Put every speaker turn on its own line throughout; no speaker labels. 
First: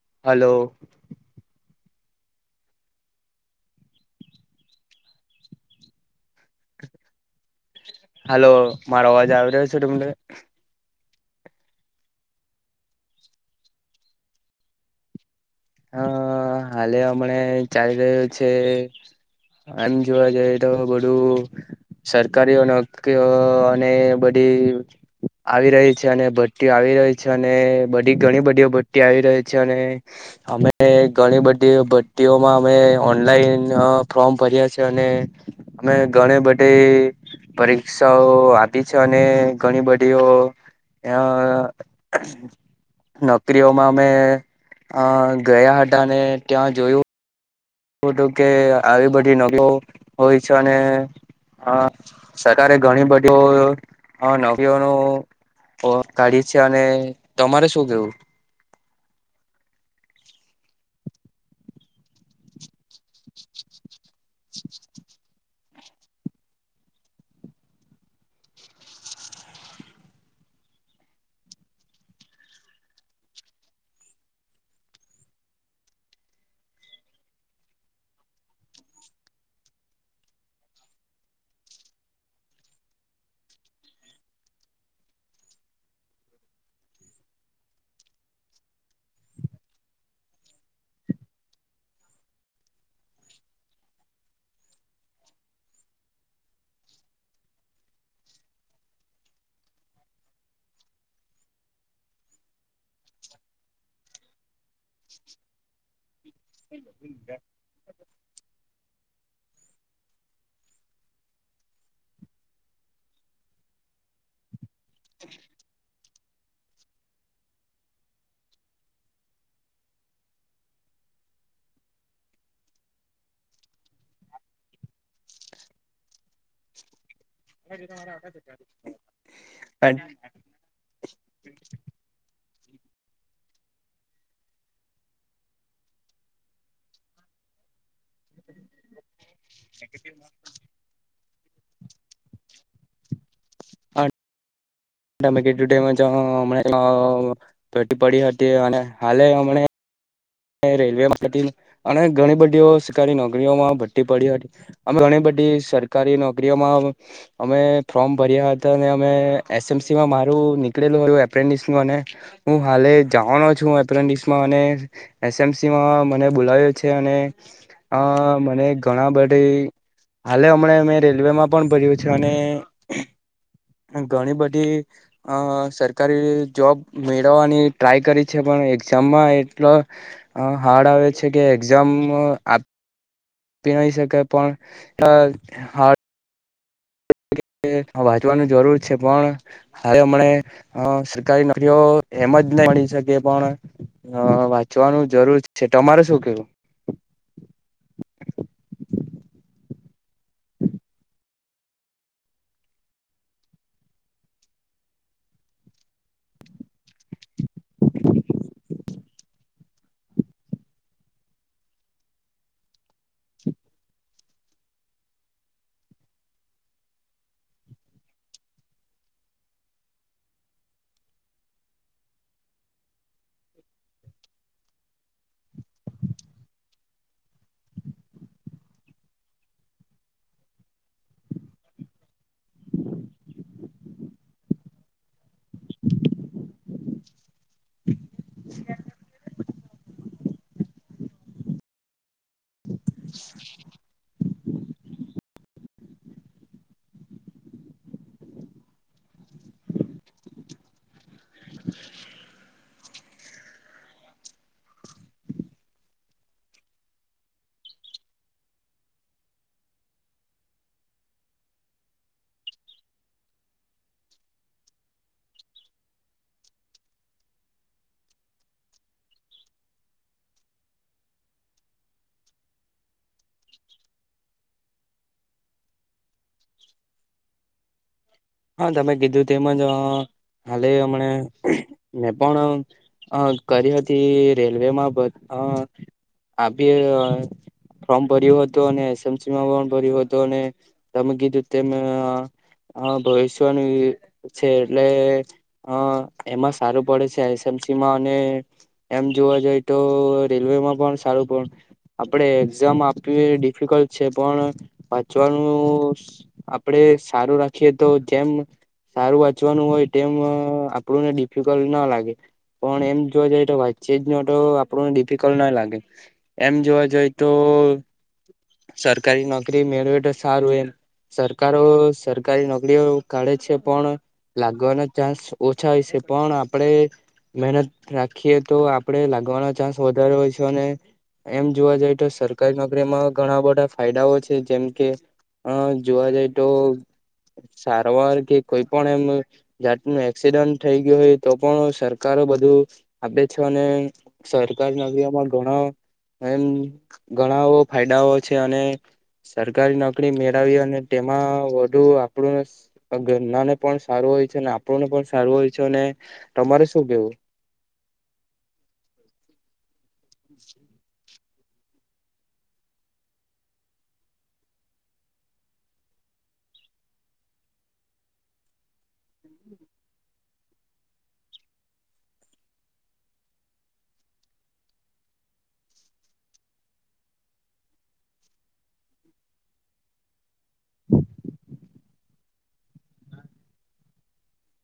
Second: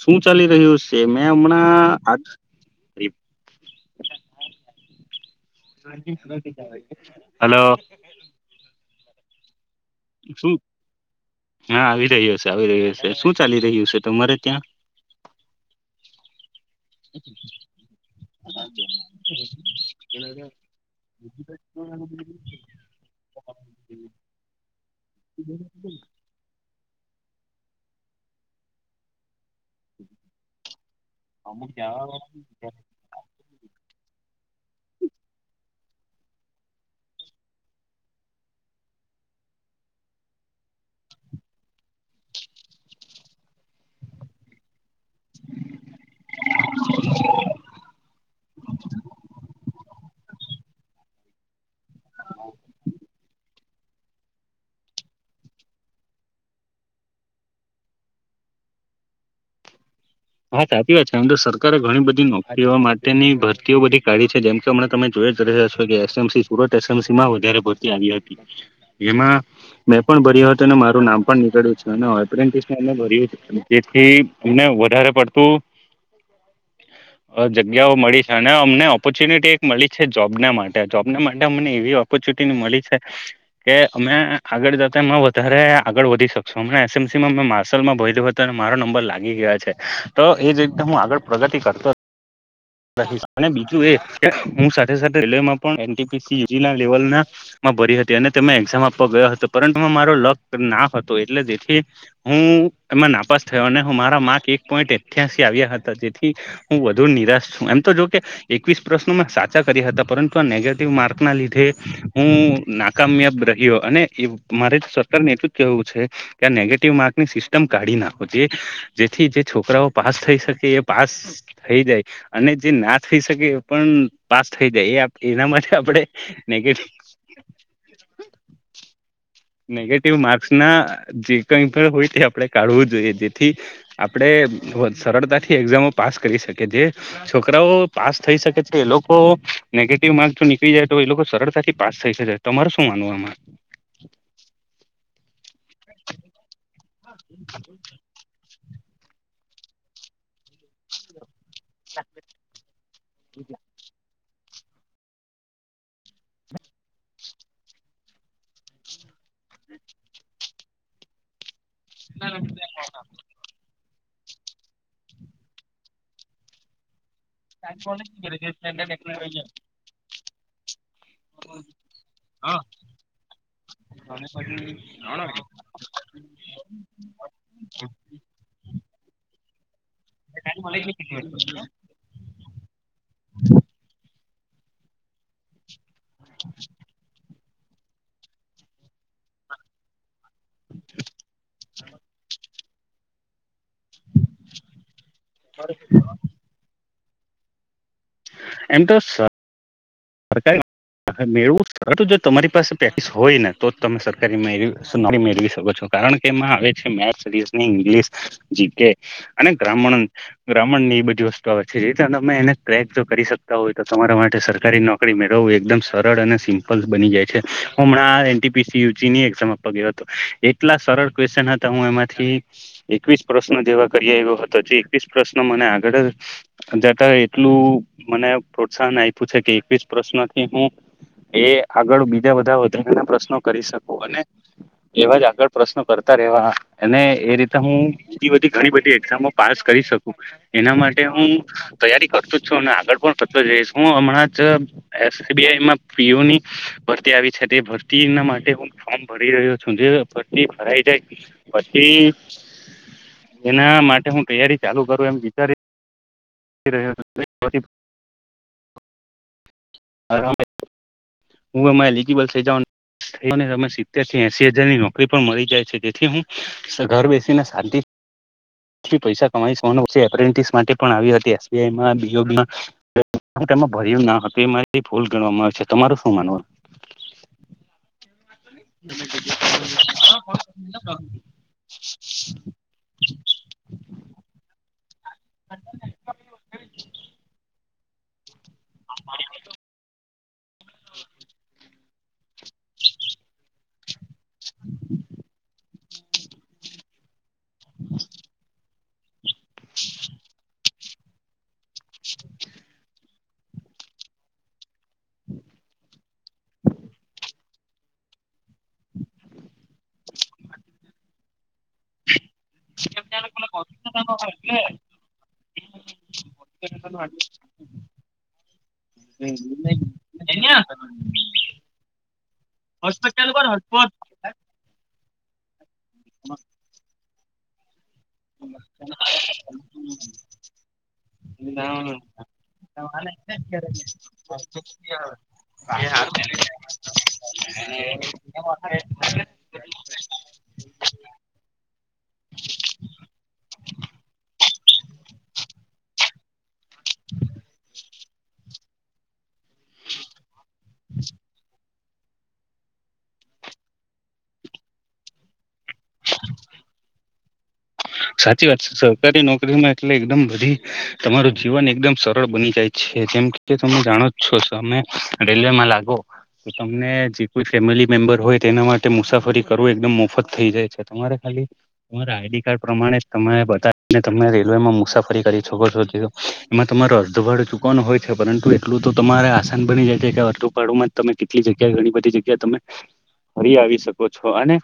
શું
હલો
ચાલી રહ્યું છે, મેં હમણાં આજ. [unintelligible]
હાલો મારો અવાજ આવી રહ્યો છે તમને?
શું હા આવી રહ્યો શે આવી રહ્યો હશે શું ચાલી રહ્યું છે તમારે ત્યાં?
હા હાલે હમણા ચાલી રહ્યું છે. આમ જોવા જઈએ તો બધું સરકારીઓ નોકરીઓ અને બધી એ આવી રહી છે અને ભટ્ટી આવી રહી છે અને બધી ઘણી બધીઓ ભટ્ટી આવી રહી છે અને અમે ઘણી બધી ભટ્ટીઓમાં અમે ઓનલાઈન ફોર્મ ભર્યા છે અને અમે ઘણી બધે પરીક્ષાઓ આપી છે અને ઘણી બધીઓ અ નોકરીઓમાં અમે અ ગયા હતા હતા ને ત્યાં જોયું શું હતું કે આવી બધી નકો હોય છે અને હા સરકારે ઘણી બધી હા નવીઓ નો કાઢી છે અને તમારે શું કેવું
હા સાચી વાત છે આમ તો સરકારે ઘણી બધી નોકરીઓ માટેની ભરતીઓ બધી ગાડી છે જેમ કે હમણા તમે જોઇજ રહ્યા છો [unintelligible] એ. M. C Surat S. M. C માં વધારે ભરતી આવી હતી એમાં મેં પણ ભર્યો હતો મારું નામ પણ નીકળ્યું છે અને [unintelligible] ભર્યું જેથીને વધારે પડતું
[inaudible]
જગ્યાઓ મળી છે અને અમને ઓપોર્ચ્યુનિટી એક મળી છે જોબને માટે જોબને માટે અમને એવી ઓપ ચૂટી મળી છે કે અમે આગળ જતા એમાં વધારે આગળ વધી શકશો અમ એસએમસી મેં માર્સલમાં ભોધ્યો હતો અને મારો નંબર લાગી ગયા છે. તો એ જ રીતે હું આગળ પ્રગતિ કરતો. અને બીજું એ કે હું સાથે સાથે રેલવેમાં પણ [unintelligible] એી લેવલ ના ભરી હતી અને તેમાં એક્ઝામ આપવા ગયો હતો પરંતુ મારો લક ના હતો એટલે તેથી હું એમાં નાપાસ થયો અને હ મારા માર્ક એક પોઈન્ટ અઠ્યાસી આવ્યા હતા જેથી હું વધુ નિરાશ છું એમ તો જો કે એકવીસ પ્રશ્નો મે સાચા કર્યા હતા પરંતુ આ નેગેટિવ માર્ક ના લીધે હું નાકામયાબ રહ્યો અને મારે સરકાર ને એટું જ કેવું છે. ત્યાં નેગેટિવ માર્કની સિસ્ટમ કાઢી નાખો જે જેથી જે છોકરાઓ પાસ થઈ શકે એ પાસ થઈ જાય. અને જે ના થઈ શકે એ પણ પાસ થઈ જાય એ એના માટે આપણે નેગ નેગેટિવ માર્ક્સ ના જે કઈ પણ હોય તે આપ કાઢવું જોઈએ જેથી આપણે સરળતાથી એક્ઝામો પાસ કરી શકે જે છોકરાઓ પાસ થઈ શકે છે, એ લોકો નેગેટિવ માર્ક જો નીકળી જાય તો એ લોકો સરળતાથી પાસ થઈ શકે તમાર હુ, માનવામા
હ તમે કીધુ, તેમ જ હ પડી હતી. તે અને હાલે, હમણા રેલવે માટેથી. અને ઘણી બધીઓ સરકારી નોકરીઓમાં ભઠ્ટી પડી હતી. અમ ઘણી બધી સરકારી નોકરીઓમાં અમે ફોર્મ ભર્યા હતા, અને અમે એસ. એમ. સીમાં મારુ, નીકળેલુ મત એપ્રેડિસ ને હુ હાલે જવાનો છુ, એપ્રેન્ડસમા એસએમસીમાં મને બોલાવ્યો છે, અને આ મને ઘણા બધા હાલે, હમણાં મેં રેલવે માં પણ ભર્યુ છે, અને ઘણી બધી અ સરકારી જોબ મેળવવાની ટ્રાય કરી છે, પણ એક્ઝામમાં એટલો હાર્ડ આવે છે કે એક્ઝામ પીણી શકે પણ અ હ
[inaudible]
એ રીતે વાંચવાનુ જરૂર છે. છે, પણ હવે અમને સરકારી નોકરીઓ એમ જ નહી, મળી શકે પણ હ, વાંચવાનુ જરૂર છે. તમારે શું કેવુ
એમ તો સર કઈ હ, મેળવું સર જો તમારી પાસે પેકસ હોય ને તો તમે સરકારી મેળ નૌકરી મેળવી શકો છો. કારણ કે એમાં આવે છે, maths, reasoning English G K અને ગ્રહ્મણ બ્ર્મણ ની એ બધી વસ્તુ આવે છે, જે તમે એને ક્રેક જો કરી શકતા હોય, તો તમે તમારા માટે સરકારી નોક મેળવું એકદમ સરળ અને સિમ્પલ બની જાય છે. હું હમણા આ એપીસી યજીની એક્ઝામ આપવા ગયો, હતો એટલા સરળ ક્વેશન હતા, હુ એમાંથી એકવીસ પ્રશ્નો જેવા કર્ય અયો હતો જે એક પ્રશ્ન મને આગળ જ જતા એટલું મને પ્રોત્સાહન આપ્યું છે, કે એકસ પ્રશ્નોથી હુ એ આગળ બીજા બધા વધારાના પ્રશ્નો કરી શકું અને એવાજ આગળ પ્રશ્ન કરતા રવા અને એ રીતે હુ, બીજી બધી ઘણી બધી એક્ઝામો પાસ કરી શકું એના માટે હુ તૈયારી કરતો જ છુ. અને આગળ પણ કરતો જઈશ હુ હમણા તો એસ. બી. આઈમાં પી. ઓ ની ભરતી આવી છે, તે ભરતી ના માટે હું ફોર્મ ભરી રહ્યો છુ જે પતી ભરાઈ જાય પછી એના માટે હુ, તૈયારી ચાલુ કરું એમ વિચારી [unintelligible] હ હુ, મા લબલસે જા સ્તને તમે સિત્તેર કે એસી હજારની નોકરી પણ મળી જાય છે, જેથી હુ ઘર બેસીને શાંતિ થી પૈસા કમાઈ સવાનો એપ્રેન્ટિસ માટે પણ આવી હતી, એસ. બી. આમાં બી. ઓ. પીમા એમાં ભર્યું ના હતું એ મારી ભૂલ ગણવામાં આવે છે. તમારું શું માનવુ
હા, તમે કીધું તેમજ હાલે હમને મેં પણ કરી હતી, રેલવેમા હ આી ફોર્મ ભર્યું તો ને એસ. મસીમાં ભર્યુ હતો, અને તમે કીધું તેમ ભવિષ્યની છે, એટલે અ એમાં સારું પડે છે. એમ. સીમા, અને એમ જોવા જઈ તો રેલવેમાં પણ સારુ પણ આપડે એક્ઝામ આપવી ડિફિકલ્ટ છે, પણ વાંચવાનુ આપડે સારું રાખીએ તો જેમ સારુ વાચવાનુ હોય, તેમ આપણુંને ડિફિકલ્ટ ના લાગે. પણ એમ જોવા જઈએ તો વઈચેજ ન તો આપણું ડિફિકલ્ટ ના લાગે એમ જોવા જએ તો હમ્મ. સરકારી નોકરી મેળવે તો સારું એમ. સરકારો સરકારી નોક ઓ કાઢે છે પણ લાગવાના ચાન્સ ઓછા હોય છે પણ આપણે મહેનત રાખીએ તો આપડે લાગવાનો ચાન્સ વધારે હોય છે અને એમ જોવા જઈ તો સરકારી નોકરીમાં ઘણા બધા ફાયદાઓ છે. જેમ કે હા જોવા જાય તો સારોવાર કે કોઈ પણ એમ જાતનું એક્સિડન્ટ થઈ ગયું હોય તો પણ સરકારો બધું આપે છે અને સરકારી નોકરીઓમાં ઘણા એમ ઘણા ફાયદાઓ છે અને સરકારી નોકરી મેળવી અને તેમાં વધુ આપણું ઘરના ને પણ સારું હોય છે અને આપણુંને પણ સારું હોય છે અને તમારે શું કેવું?
સાચી વાત સરકારી નોકરીમાં એટલે એકદમ બધી તમારું જીવન એકદમ સરળ બની જાય છે. જેમ કે તમે જાણો જ છો સમય ડેલ્વેમા લાગો તો તમને જે કોઈ ફેમિલી મેમ્બર હોય તેના માટે મુસાફરી કરવું એકદમ મોફત થઈ જાય છે, તમારા ખા ર આઈડી કાર્ડ પ્રમાણે તમે બને તમે રેલવેમાં મુસાફરી કરી શકો છો, એમાં તમારો અડધવાડ કો હોય છે, પરંતુ એટલું તો તમારે આસાન બની જાય છે કે વર્તુપાડુમાં જ તમે કેટલી જગ્યા ઘણી બધી જગ્યા તમે ફરી આવી શકો છો અને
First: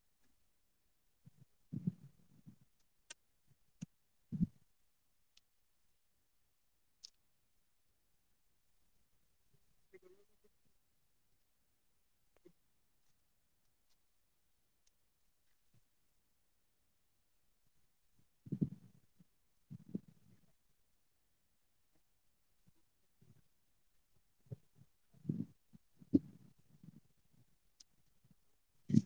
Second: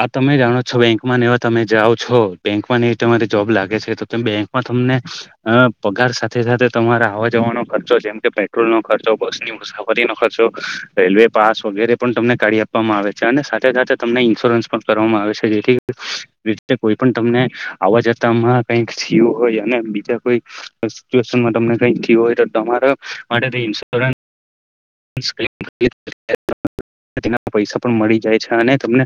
આ તમે જાણો છો બેંક માં એવા તમે જાઓ છો. બેંકમાં નહી તમારી જોબ લાગે છે તો બેંકમાં તમને અ પગાર સાથે સાથે તમારા આવ જવા ઘણો ખર્ચો જેમ કે પેટ્રોલનો ખર્ચો, બસની મુસાફરી નો ખર્ચો, રેલવે પાસ વગેરે પણ તમને કરી આપવામાં આવે છે અને સાથે સાથે તમને ઇન્સ્યોરન્સ પણ કરવામાં આવે છે. જેથી કોઈ પણ તમને આવવા જતા કઈક થયું હોય અને બીજા કોઈ સીચવેશનમાં કઈ થયું હોય તો તમારા માટે ઇનસોરન્સ તેના પૈસા પણ મળી જાય છે અને તમને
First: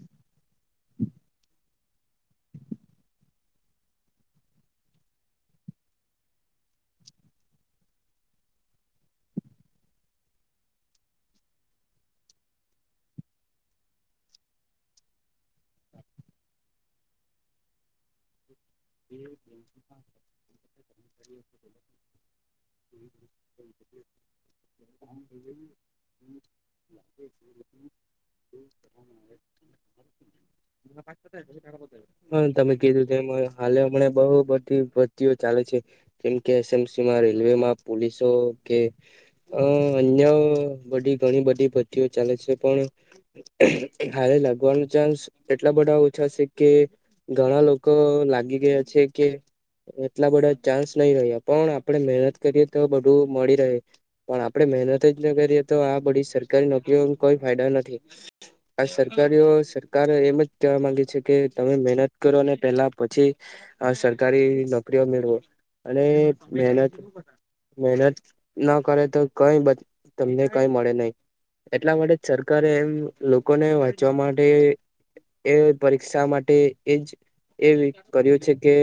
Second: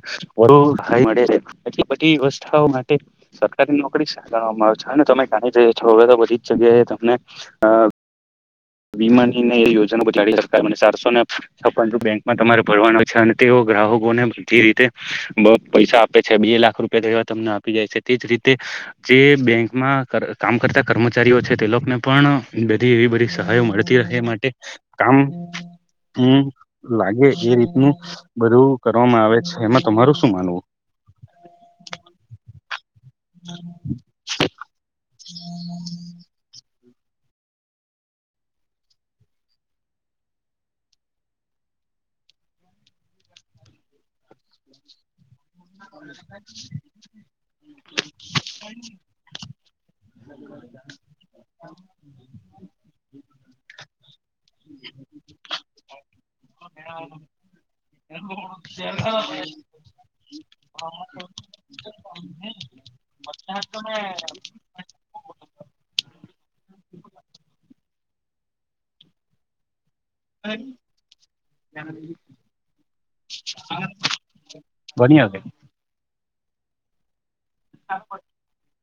[inaudible] બધી વ્યવસ્થાઓ સરકારી નોકરી સાચવામાં આવે છે અને તમે કાણી જ છો હવે તો બધી જ જગ્યાએ તમને અ
[unintelligible]
વીમા ને એ યોજના બજાડી સરકાર મને ચારસો ને છ્પન બેંકમાં તમારે ભરવાનો છે અને તેઓ ગ્રાહકો ને બધી રીતે પૈસા આપે છે બે લાખ રૂપિયા જેવા તમને આપી જાય છે. તેજ રીતે જે બેંકમાં કર કામ કરતા કર્મચારીઓ છે તે લોકોને પણ બધી એવી બધી સહાય મળતી રહે માટે કામ હમ્મ લાગે એ રીતનું બધું કરવામાં આવે છે. એમાં તમારું શું માનવું?
હા તમે કેય હા હમણાં બહુ બધી ભરતીઓ ચાલે છે. જેમકે એસ એમ સીમાં, રેલવેમાં, પોલીસો કે અ અન્ય બધી ઘણી બધી ભ્તીઓ ચાલે છે પણ હારે લાગવાનો ચાન્સ એટલા બધા ઓછા છે કે ઘણા લો કો લાગી ગયા છે કે એટલા બધા ચાન્સ નહી રહ્યા પણ આપડે મહેનત કરીએ તો બધું મળી રહે પણ આપડે મહેનત જ કરીએ તો આ બધી સર કારી નોકરીઓ કોઈ ફાયદા નથી આ સરકારીઓ સરકાર એમ જ કેવા માંગે છે કે તમે મહેનત કરો અને પેલા પછી સરકારી નોકરીઓ મેળવો. અને મહેનત મહેનત ના કરે તો કઈ બ તમને કઈ મળે નહીં. એટલા માટે જ સરકારે એમ લોકોને વાંચવા માટે
ભણી આવે
એ પરીક્ષા માટે એજ એવી કર્યું છે કે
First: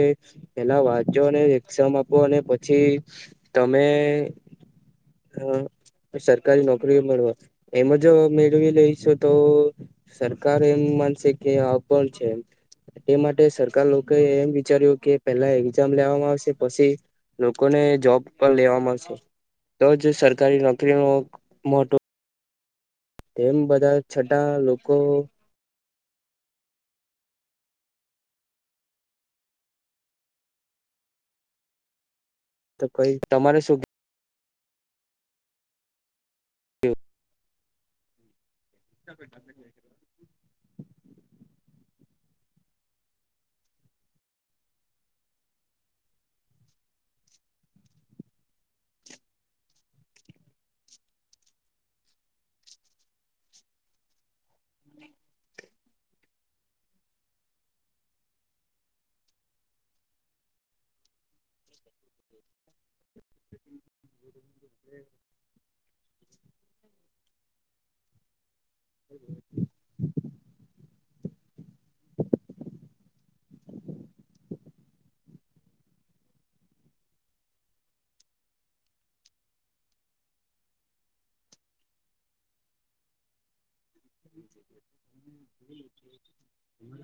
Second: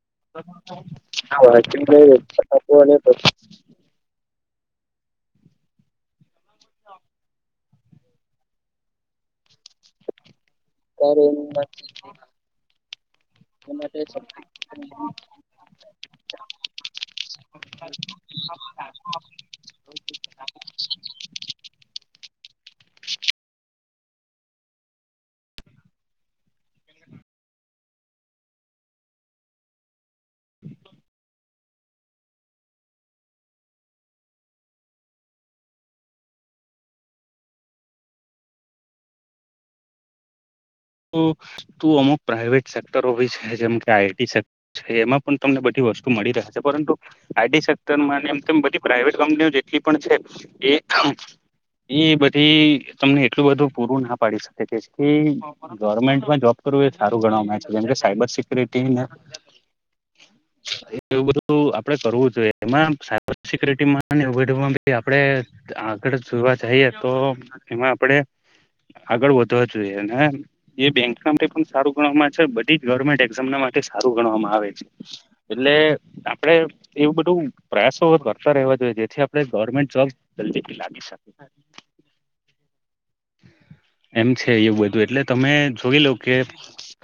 પેલા વાંચો અને એક્ઝામ આપો અને પછી ત અમે અ સરકારી નોકરી મળવા એમાં જો મેળવી લઈશું તો. સરકાર એમ માનશે કે આ પણ છે, તે માટે. સરકાર લોકો એ એમ વિચાર્યું કે પેલા એક્ઝામ લેવામાં આવશે પછી. લોકોને જોબ પર લેવાવામાંશે. તો જ સરકારી નોકરી ન મોટો. તેમ બધા છટા લોકો. તો કઈ તમારે શું. હ [inaudible] [inaudible]
તો તું અમુક પ્રાઈવેટ સેક્ટરો હોય છે, જેમ કે આઈ ટી સેક્ટર છે એમાં પણ તમને બધી. વસ્તુ મળી રહે છે, પરંતુ આઈ ટી સેક્ટરમાં ને એમ તેમ બધી પ્રઇવેટ કંપનીઓ જેટલી પણ છે, એ. એ બધી તમને એટલું બધું પૂરું ના પાડી શકે કે [unintelligible] ગવર્મેન્ટમાં જોબ કરવું એ સારું ગણમાં આવે છે, જેમ સાયબર સિક્યુરિટી ને. એવું બધું આપડે કરવું જોઈએ. એમાં સાયબર સિકુરિટીમાં આપણે આગળ જોવા જઈએ તો એમાં આપડે આગળ વધવા જોઈએ અને એ બેંક માટે પણ સારું ગણવામાં આવે છે. બધી જ ગવર્મેન્ટ એઝામ માટે સારું ગણવામાં આવે છે. એટલે આપડે એવું બધું પ્રયાસો કરતા રહેવા જોઈએ. જેથી આપે ગવર્મેન્ટ જોબ લાગી શકે. એમ છે, એવું બધું એટલે તમે જોઈ લોઉ કે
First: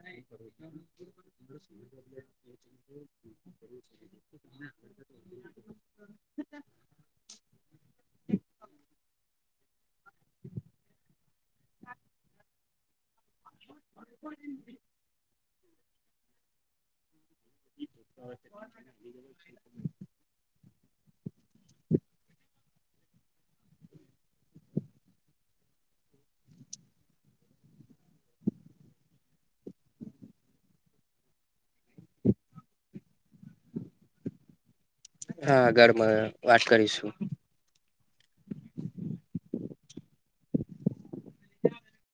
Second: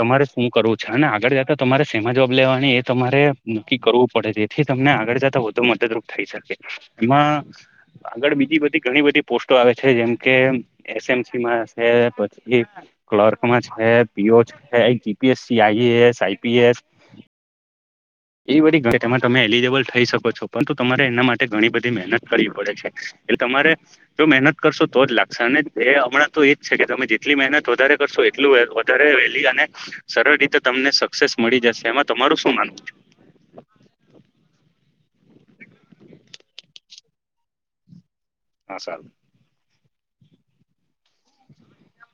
તમારે હું કરવું છે, અને આગળ જતા તમારે. એમાં જોબ લેવાની એ તમારે કી કરવું પડે જેથી તમને આગળ જતા વધુ મદદરૂપ થઈ શકે. ઈમા આગળ બીજી બધી. ઘણી બધી પોસ્ટો આવે છે, જેમકે એસમસીમાં છે, પછી. ક્લર્કમાં છે પીઓ છે, જીપીએસ આઈએસ આઈપીએસ. એવી બધી [unintelligible] તેમાં તમે એલિજબલ થઈ શકો છો પરંતુ તમારે એના માટે ઘણી બધી મહેનત કડવી પડે છે. એટલે તમારે જો મહેનત કરશો તો જ લાગશે અને એ હમણાં તો એજ છે, કે તમે જેટલી મહેનત વધારે કરશો. [unintelligible] વધારે વહેલી અને સરળ રીતે તમને સક્સેસ મળી જશે એમાં તમારું શું માનવું.
હા ઘરમાં વાત કરીશું.
હા [unintelligible]